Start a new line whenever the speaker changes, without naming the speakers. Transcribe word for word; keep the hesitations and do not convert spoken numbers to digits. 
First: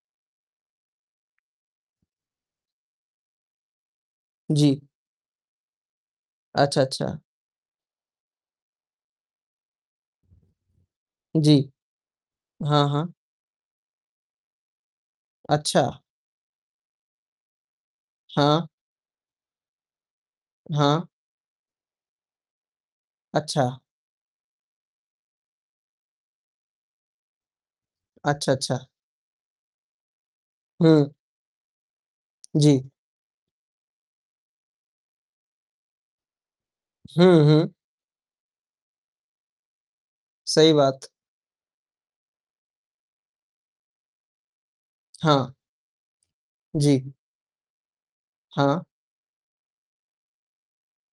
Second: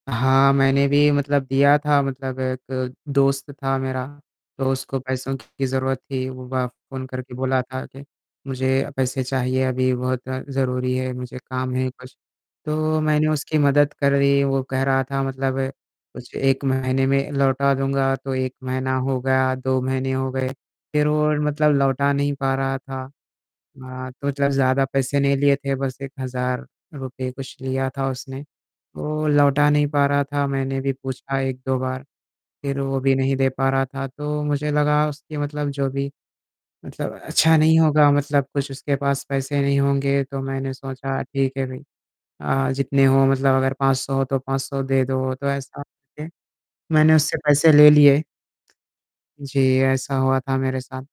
हाँ, मैंने भी मतलब दिया था मतलब एक दोस्त था मेरा तो
जी।
उसको पैसों की ज़रूरत थी। वो बा
अच्छा,
फ़ोन
अच्छा।
करके बोला था कि, मुझे पैसे चाहिए अभी बहुत ज़रूरी है मुझे
जी।
काम है कुछ।
हाँ,
तो
हाँ।
मैंने उसकी मदद कर दी। वो कह रहा था मतलब
अच्छा।
कुछ एक महीने में लौटा दूँगा। तो एक
हाँ।
महीना हो गया, दो महीने हो गए
हाँ।
फ़िर वो मतलब लौटा नहीं पा रहा था।
अच्छा।
अ, तो जब ज़्यादा पैसे नहीं लिए थे बस एक हज़ार रुपए कुछ लिया था उसने
अच्छा, अच्छा।
वो लौटा नहीं पा रहा था। मैंने भी
हुँ।
पूछा एक दो बार फ़िर
जी।
वो भी नहीं दे पा रहा था। तो मुझे लगा उसकी मतलब जो भी मतलब
हुँ,
अच्छा
हुँ।
नहीं होगा मतलब कुछ उसके पास पैसे नहीं होंगे तो मैंने
सही बात।
सोचा ठीक है भाई जितने हो अ, मतलब अगर पाँच सौ तो पाँच सौ दे दो तो
हाँ।
ऐसा करके
जी।
मैंने उससे पैसे ले लिए।
हाँ।
जी ऐसा हुआ था मेरे साथ।